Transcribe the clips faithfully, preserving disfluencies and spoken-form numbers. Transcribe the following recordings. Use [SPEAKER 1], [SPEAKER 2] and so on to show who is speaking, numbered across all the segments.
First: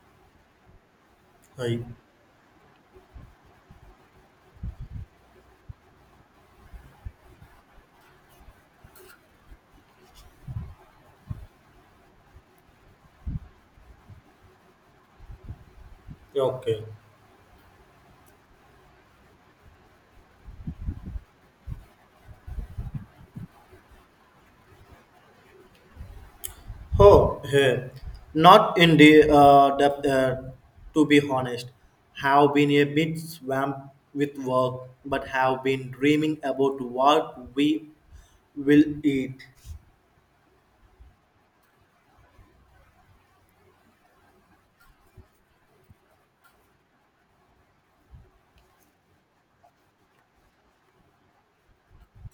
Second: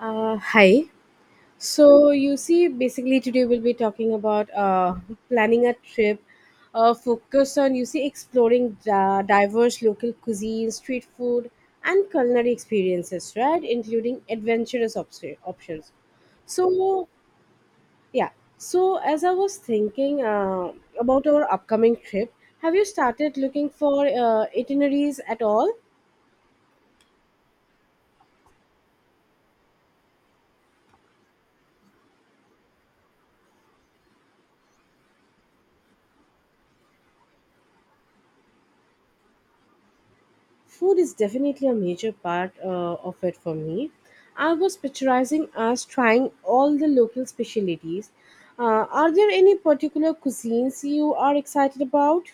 [SPEAKER 1] Uh, hi.
[SPEAKER 2] I,
[SPEAKER 1] So you see, basically today we'll be talking about uh, planning a trip, uh, focus on you see exploring uh, diverse local cuisine, street food, and culinary experiences, right? Including adventurous op- options.
[SPEAKER 2] okay.
[SPEAKER 1] So yeah. So as I was thinking uh, about our upcoming trip, have you started looking for uh, itineraries at all?
[SPEAKER 2] Oh, hey. Not in the uh, depth, uh, to be honest. Have been a bit swamped with work, but have been dreaming about what we will eat.
[SPEAKER 1] Food is definitely a major part uh, of it for me. I was picturizing us trying all the local specialties. Uh, are there any particular cuisines you are excited about?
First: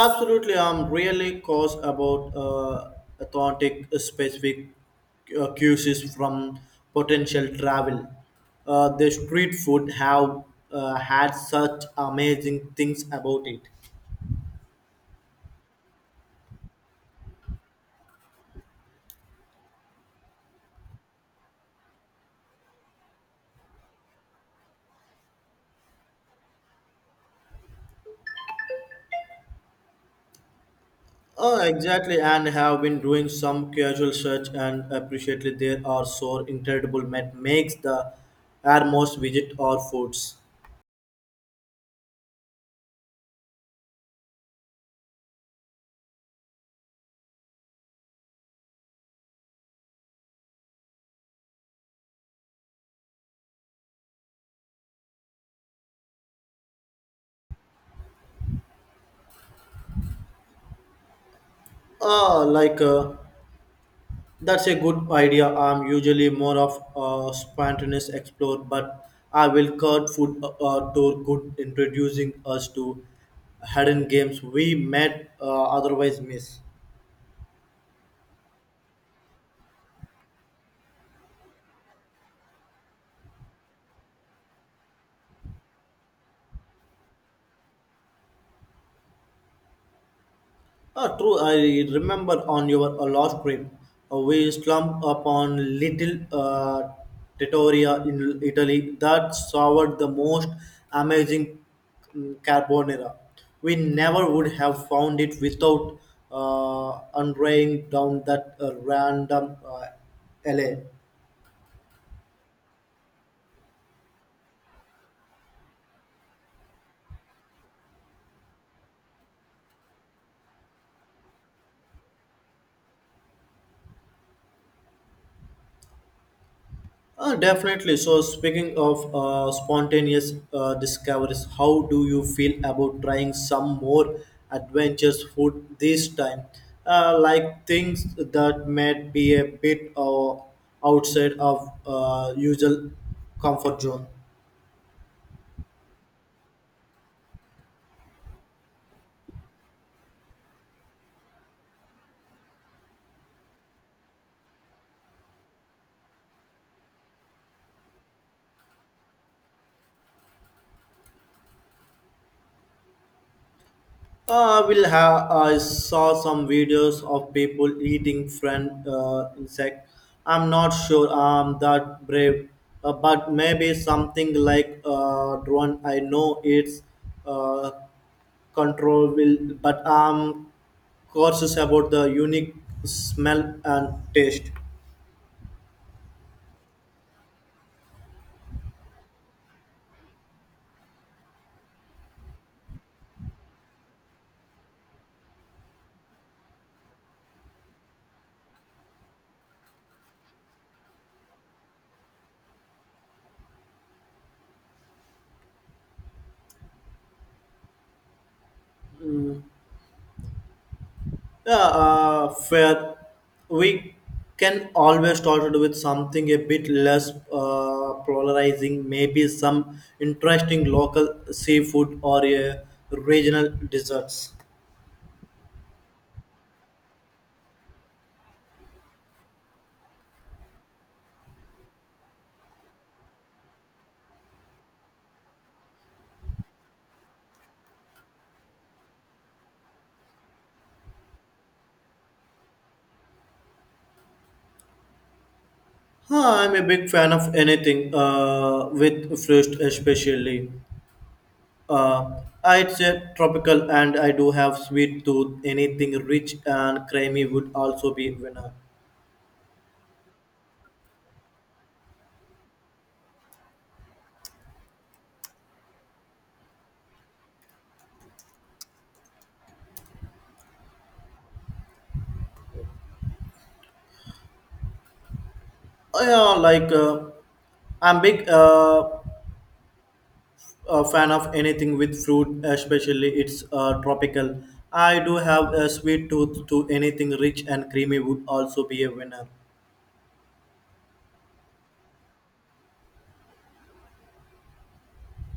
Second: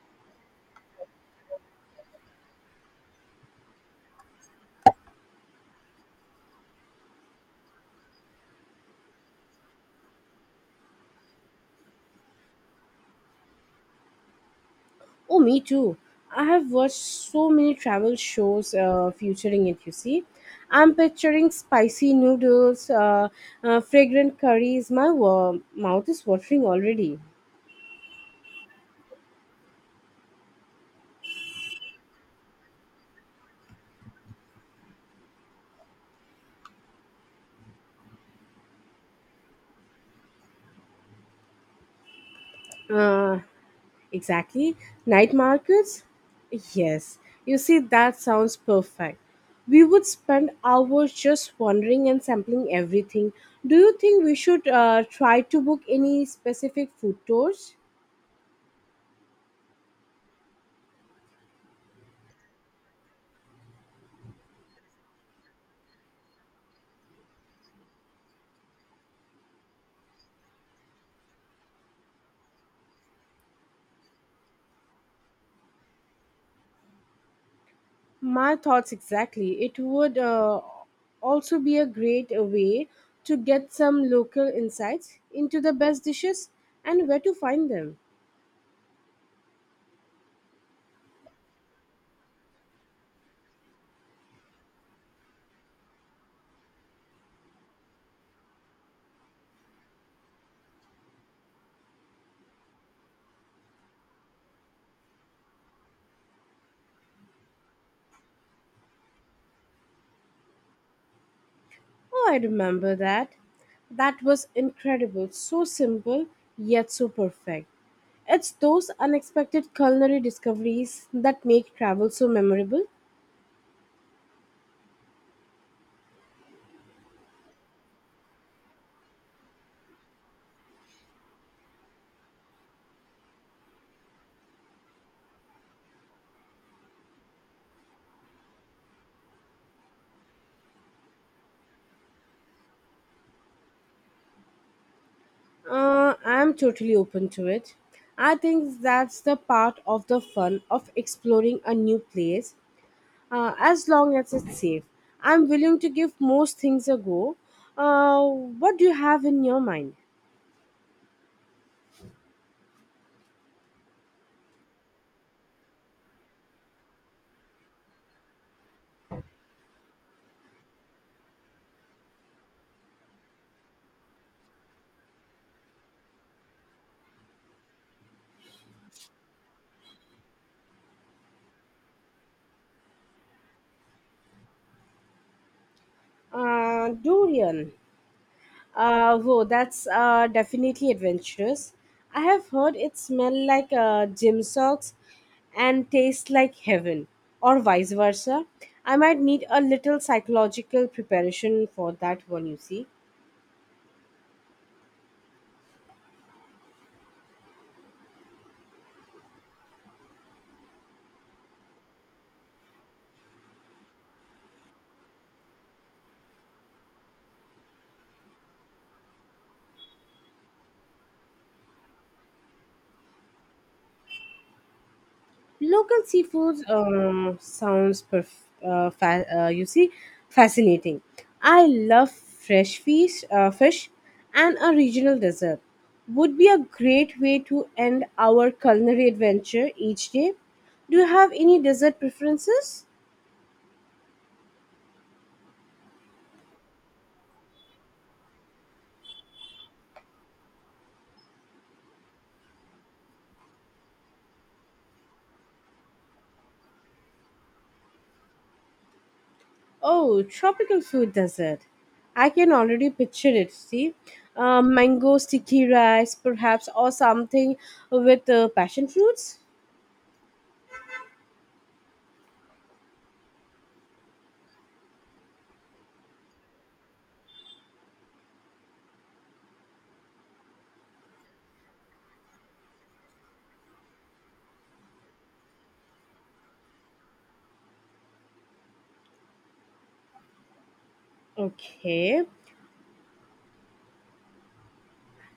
[SPEAKER 2] Absolutely, I'm really cause about uh, authentic specific uh, cuisines from potential travel. Uh, the street food have uh, had such amazing things about it.
[SPEAKER 1] Oh, me too. I have watched so many travel shows uh, featuring it, you see. I'm picturing spicy noodles, uh, uh, fragrant curries. My wa- mouth is watering already.
[SPEAKER 2] Oh, exactly, and have been doing some casual search and appreciately there are so incredible met makes the airmost visit or foods.
[SPEAKER 1] Uh, Exactly. Night markets? Yes. You see, that sounds perfect. We would spend hours just wandering and sampling everything. Do you think we should uh, try to book any specific food tours?
[SPEAKER 2] Ah, like uh, that's a good idea. I'm usually more of a spontaneous explorer, but I will cut food uh, tour good introducing us to hidden games we might uh, otherwise miss.
[SPEAKER 1] My thoughts exactly. It would uh, also be a great uh, way to get some local insights into the best dishes and where to find them.
[SPEAKER 2] Ah, true, I remember on your uh, last trip, uh, we slumped upon little uh, trattoria in Italy that served the most amazing mm, carbonara. We never would have found it without uh, unraying down that uh, random uh, alley.
[SPEAKER 1] Oh, I remember that. That was incredible. So simple, yet so perfect. It's those unexpected culinary discoveries that make travel so memorable.
[SPEAKER 2] Uh, definitely. So, speaking of uh, spontaneous uh, discoveries, how do you feel about trying some more adventurous food this time? Uh, like things that might be a bit uh, outside of uh, usual comfort zone.
[SPEAKER 1] Uh, I'm totally open to it. I think that's the part of the fun of exploring a new place, uh, as long as it's safe. I'm willing to give most things a go. Uh, what do you have in your mind?
[SPEAKER 2] Uh, will have. I saw some videos of people eating friend uh, insect. I'm not sure I'm that brave, uh, but maybe something like uh, drone. I know it's uh, control will, but I'm cautious about the unique smell and taste.
[SPEAKER 1] Uh, durian. Uh, whoa, that's uh, definitely adventurous. I have heard it smell like uh, gym socks and taste like heaven, or vice versa. I might need a little psychological preparation for that one, you see.
[SPEAKER 2] Yeah, uh, fair. We can always start with something a bit less uh, polarizing, maybe some interesting local seafood or a regional desserts.
[SPEAKER 1] Local seafood um, sounds perf- uh, fa- uh, you see fascinating. I love fresh fish, uh, fish, and a regional dessert. Would be a great way to end our culinary adventure each day. Do you have any dessert preferences?
[SPEAKER 2] Huh, I'm a big fan of anything uh, with fish, especially. Uh, I'd say tropical, and I do have sweet tooth. Anything rich and creamy would also be winner.
[SPEAKER 1] Oh, tropical fruit dessert. I can already picture it. See, uh, mango sticky rice, perhaps, or something with uh, passion fruits.
[SPEAKER 2] Oh, yeah, like uh, I'm big. Uh, a fan of anything with fruit, especially it's uh, tropical. I do have a sweet tooth to anything rich and creamy would also be a winner.
[SPEAKER 1] Okay.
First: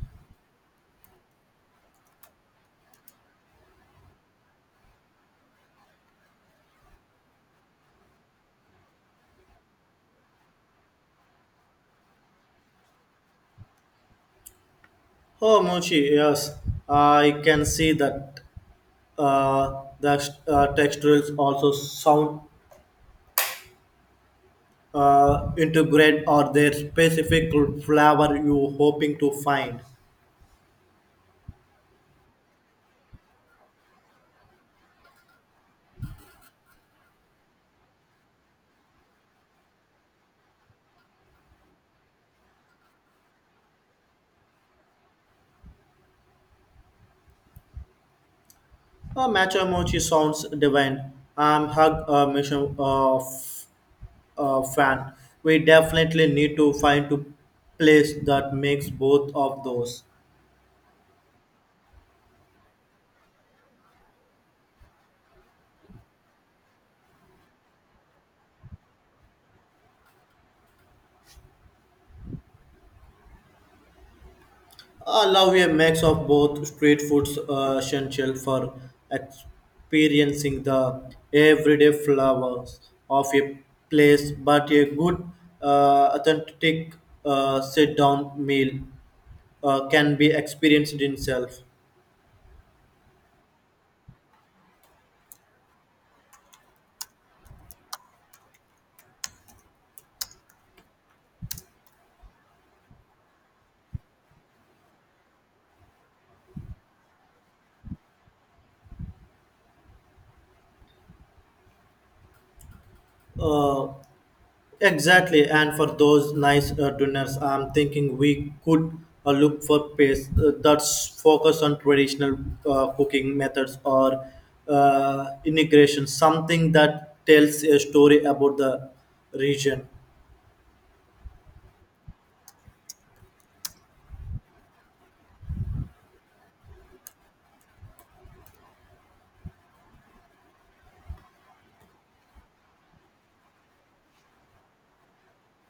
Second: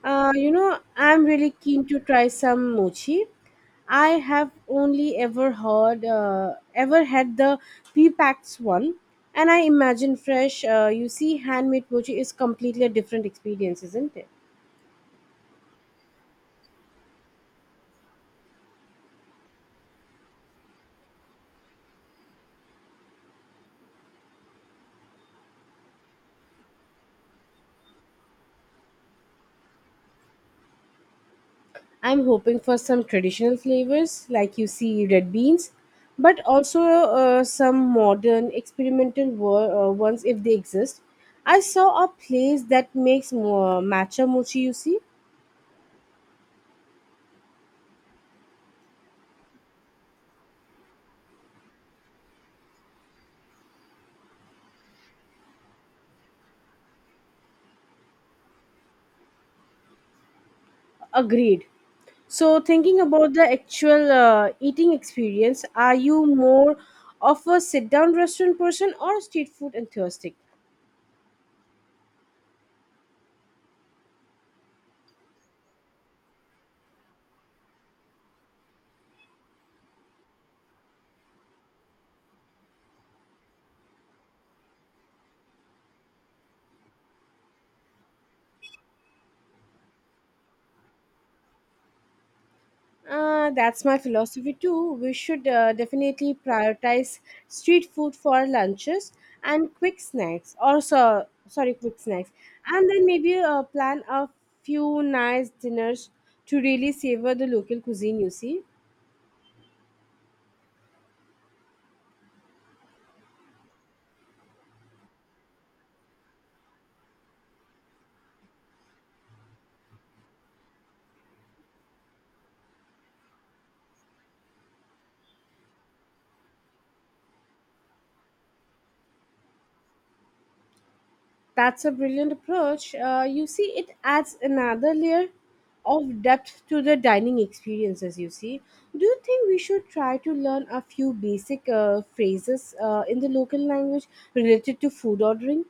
[SPEAKER 1] Uh, you know, I'm really keen to try some mochi. I have only ever heard, uh, ever had the P-Pax one, and I imagine fresh. Uh, you see, handmade mochi is completely a different experience, isn't it?
[SPEAKER 2] Oh, mochi, yes, I can see that. Uh, the uh, textures also sound uh, integrate or their specific flavor you hoping to find.
[SPEAKER 1] I'm hoping for some traditional flavors, like you see red beans, but also uh, some modern experimental wo- uh, ones if they exist. I saw a place that makes mo- matcha mochi, you see,
[SPEAKER 2] Uh, matcha mochi sounds divine. I'm hug a mission of uh, fan. We definitely need to find a place that makes both of those.
[SPEAKER 1] Agreed. So, thinking about the actual uh, eating experience, are you more of a sit down restaurant person or a street food enthusiast?
[SPEAKER 2] I love a mix of both street foods uh, essential for experiencing the everyday flavors of a place, but a good uh, authentic uh, sit-down meal uh, can be experienced in itself.
[SPEAKER 1] Uh, that's my philosophy too. We should uh, definitely prioritize street food for our lunches and quick snacks. Also, sorry, quick snacks, and then maybe uh, plan a few nice dinners to really savor the local cuisine. You see.
[SPEAKER 2] Uh, Exactly, and for those nice uh, dinners, I'm thinking we could uh, look for place uh, that's focused on traditional uh, cooking methods or uh, integration, something that tells a story about the region.
[SPEAKER 1] That's a brilliant approach. Uh, you see, it adds another layer of depth to the dining experience, as you see. Do you think we should try to learn a few basic uh, phrases uh, in the local language related to food ordering?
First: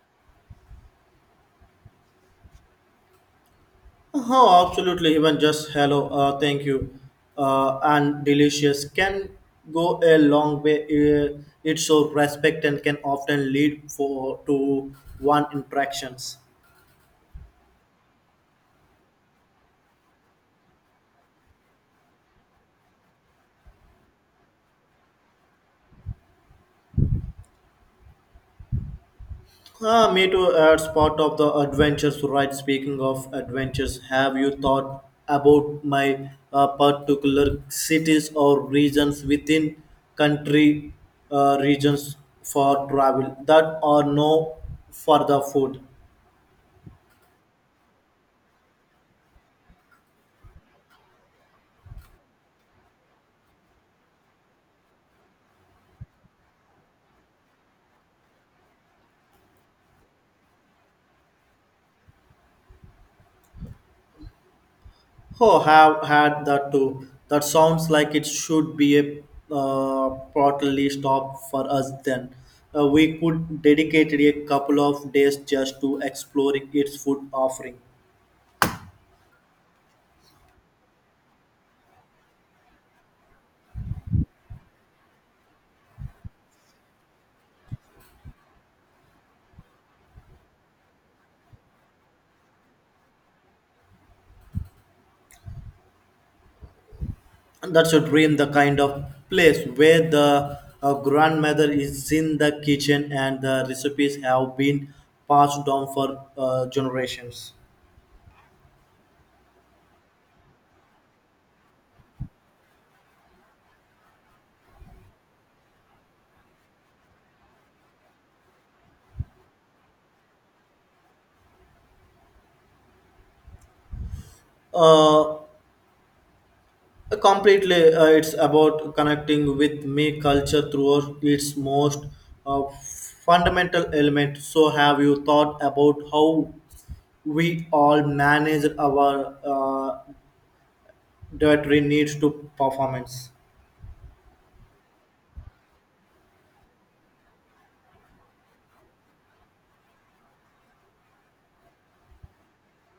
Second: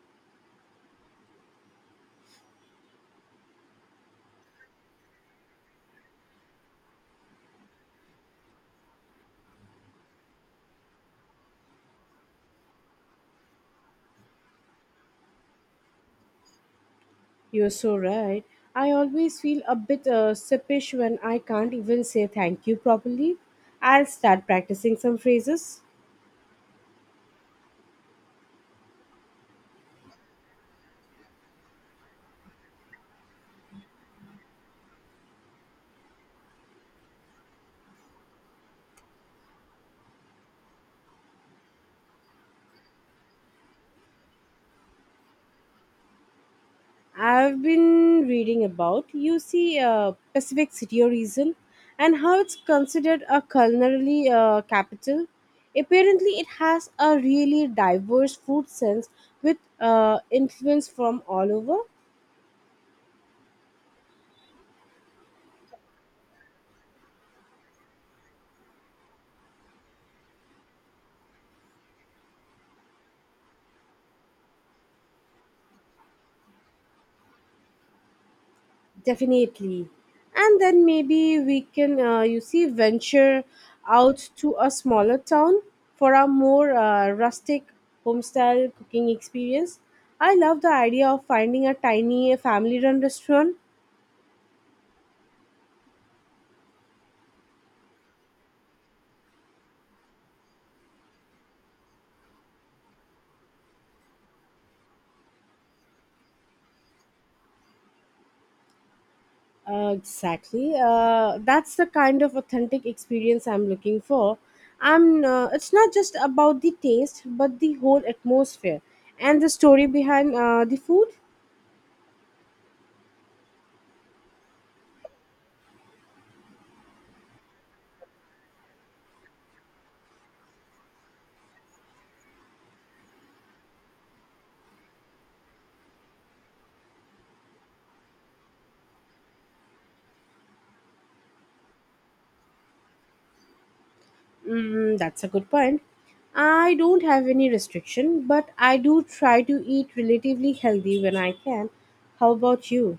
[SPEAKER 2] Oh, absolutely, even just hello, uh, thank you, uh, and delicious can go a long way. Uh, it's so respect and can often lead for to one interactions.
[SPEAKER 1] You're so right. I always feel a bit uh, sippish when I can't even say thank you properly. I'll start practicing some phrases.
[SPEAKER 2] Ah, me too. uh, It's part of the adventures, right? Speaking of adventures, have you thought about my uh, particular cities or regions within country uh, regions for travel that are no for the food?
[SPEAKER 1] I've been reading about U C uh, Pacific City Reason and how it's considered a culinary uh, capital. Apparently, it has a really diverse food sense with uh, influence from all over.
[SPEAKER 2] Oh, have had that too. That sounds like it should be a uh, portally stop for us then. Uh, we could dedicate a couple of days just to exploring its food offering.
[SPEAKER 1] Definitely. And then maybe we can, uh, you see, venture out to a smaller town for a more uh, rustic homestyle cooking experience. I love the idea of finding a tiny family run restaurant.
[SPEAKER 2] That should bring the kind of place where the uh, grandmother is in the kitchen and the recipes have been passed down for uh, generations.
[SPEAKER 1] Uh, exactly. Uh, that's the kind of authentic experience I'm looking for. I'm. Uh, it's not just about the taste, but the whole atmosphere and the story behind uh, the food.
[SPEAKER 2] uh, Completely uh, it's about connecting with me culture through its most uh, fundamental element. So have you thought about how we all manage our uh, dietary needs to performance?
[SPEAKER 1] Mm, that's a good point. I don't have any restriction, but I do try to eat relatively healthy when I can. How about you?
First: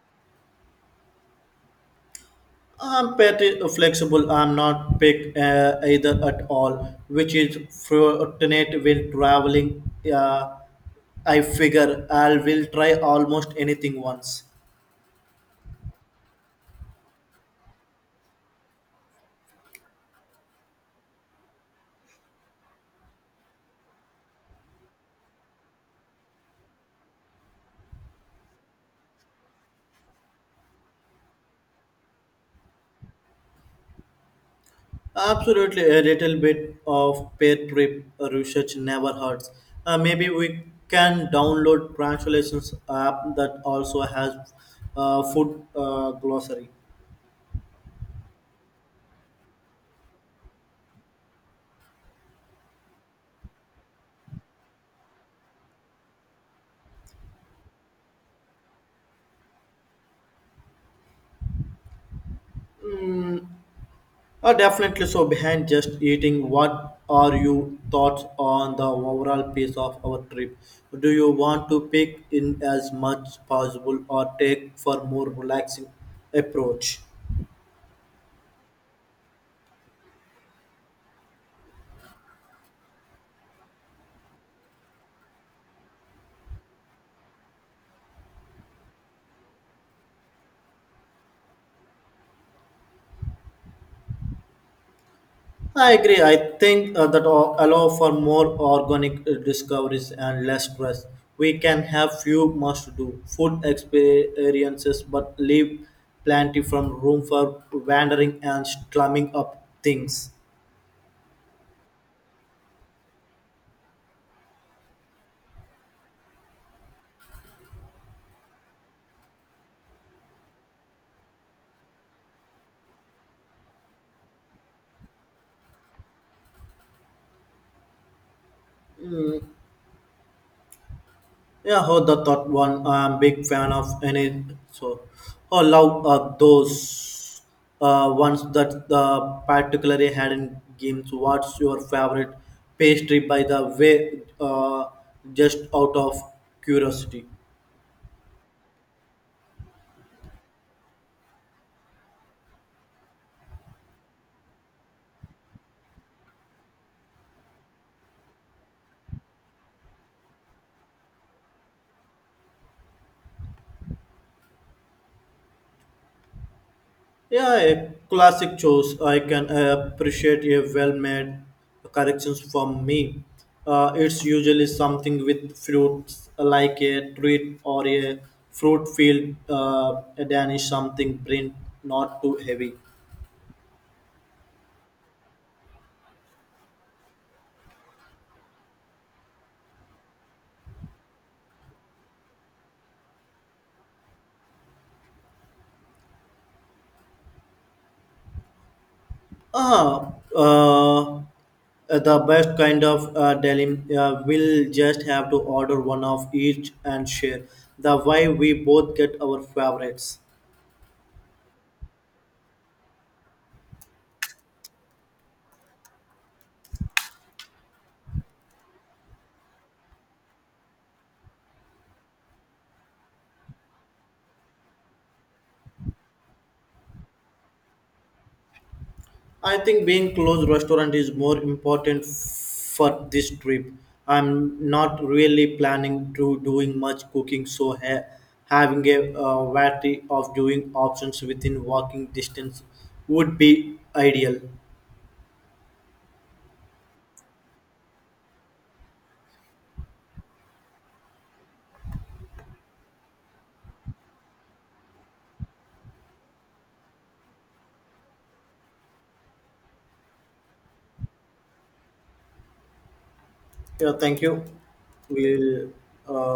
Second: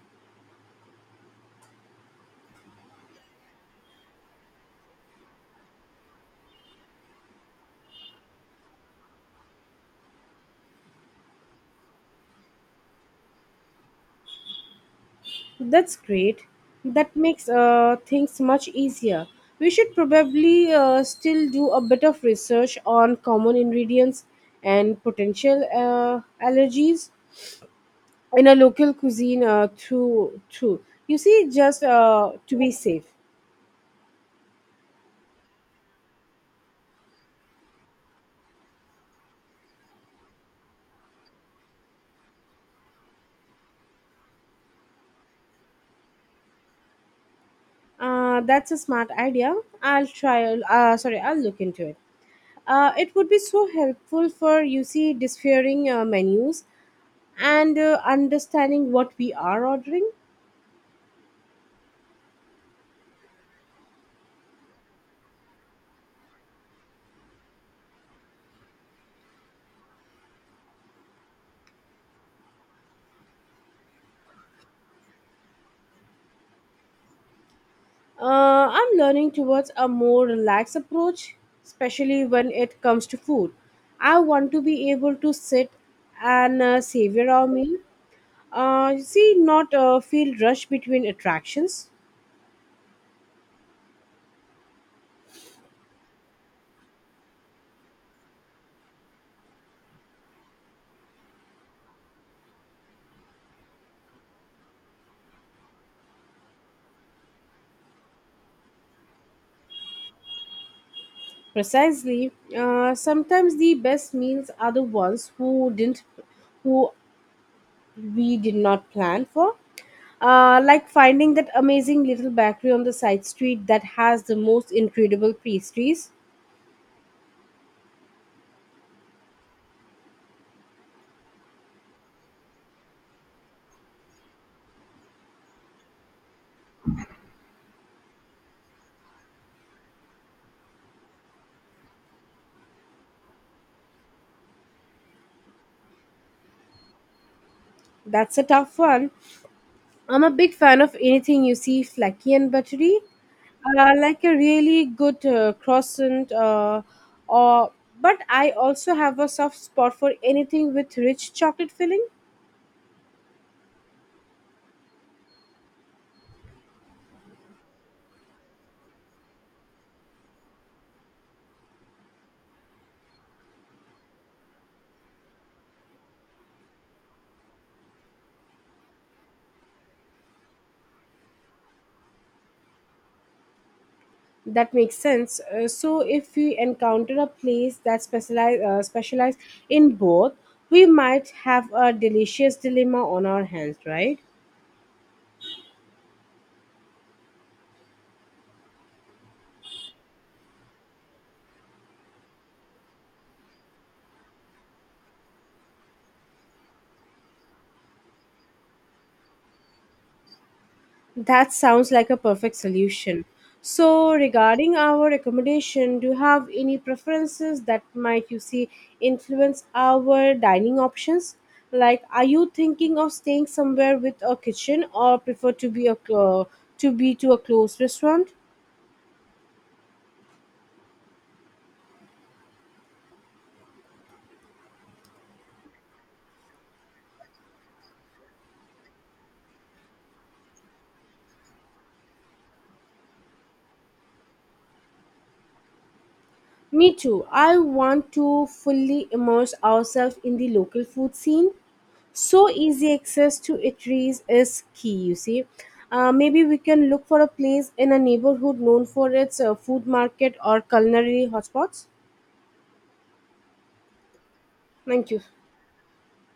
[SPEAKER 2] I'm pretty flexible. I'm not pick uh, either at all, which is fortunate when traveling. Uh, I figure I will try almost anything once.
[SPEAKER 1] That's great. That makes uh, things much easier. We should probably uh, still do a bit of research on common ingredients and potential uh, allergies in a local cuisine uh, through through. You see, just uh, to be safe.
[SPEAKER 2] Absolutely, a little bit of pair trip research never hurts. Uh, maybe we can download translations app that also has uh, food uh, glossary.
[SPEAKER 1] Uh, that's a smart idea. I'll try. Uh, sorry, I'll look into it. Uh, it would be so helpful for you see disfiguring uh, menus and uh, understanding what we are ordering.
[SPEAKER 2] Uh, definitely. So behind just eating, what are your thoughts on the overall pace of our trip? Do you want to pick in as much possible or take for more relaxing approach?
[SPEAKER 1] Uh, I'm learning towards a more relaxed approach, especially when it comes to food. I want to be able to sit and uh, savor our meal. Uh, see, not uh, feel rushed between attractions.
[SPEAKER 2] I agree. I think uh, that all- allow for more organic uh, discoveries and less stress. We can have few must-do food experiences, but leave plenty from room for wandering and slumming up things.
[SPEAKER 1] Precisely. Uh, sometimes the best meals are the ones who didn't, who we did not plan for. Uh, like finding that amazing little bakery on the side street that has the most incredible pastries.
[SPEAKER 2] Yeah, oh, the third one. I'm big fan of any. So, oh, love uh, those uh, ones that uh, particularly had in games. What's your favorite pastry, by the way? Uh, just out of curiosity.
[SPEAKER 1] That's a tough one. I'm a big fan of anything you see flaky and buttery, uh, like a really good uh, croissant. Uh, or, but I also have a soft spot for anything with rich chocolate filling.
[SPEAKER 2] Yeah, a classic choice. I can appreciate a well-made corrections from me. Uh, it's usually something with fruits like a treat or a fruit field, uh, a Danish something print, not too heavy.
[SPEAKER 1] That makes sense. Uh, so if we encounter a place that specialize uh, specialize in both, we might have a delicious dilemma on our hands, right?
[SPEAKER 2] Ah, uh, the best kind of uh, delim uh, will just have to order one of each and share. The way we both get our favorites.
[SPEAKER 1] That sounds like a perfect solution. So, regarding our accommodation, do you have any preferences that might you see influence our dining options? Like, are you thinking of staying somewhere with a kitchen, or prefer to be a clo- to be to a closed restaurant?
[SPEAKER 2] I think being close restaurant is more important for this trip. I'm not really planning to doing much cooking, so ha- having a uh, variety of doing options within walking distance would be ideal.
[SPEAKER 1] Me too. I want to fully immerse ourselves in the local food scene. So easy access to eateries is key, you see. Uh, maybe we can look for a place in a neighborhood known for its uh, food market or culinary hotspots.
[SPEAKER 2] Yeah, thank you.
[SPEAKER 1] Thank you.
[SPEAKER 2] We'll uh,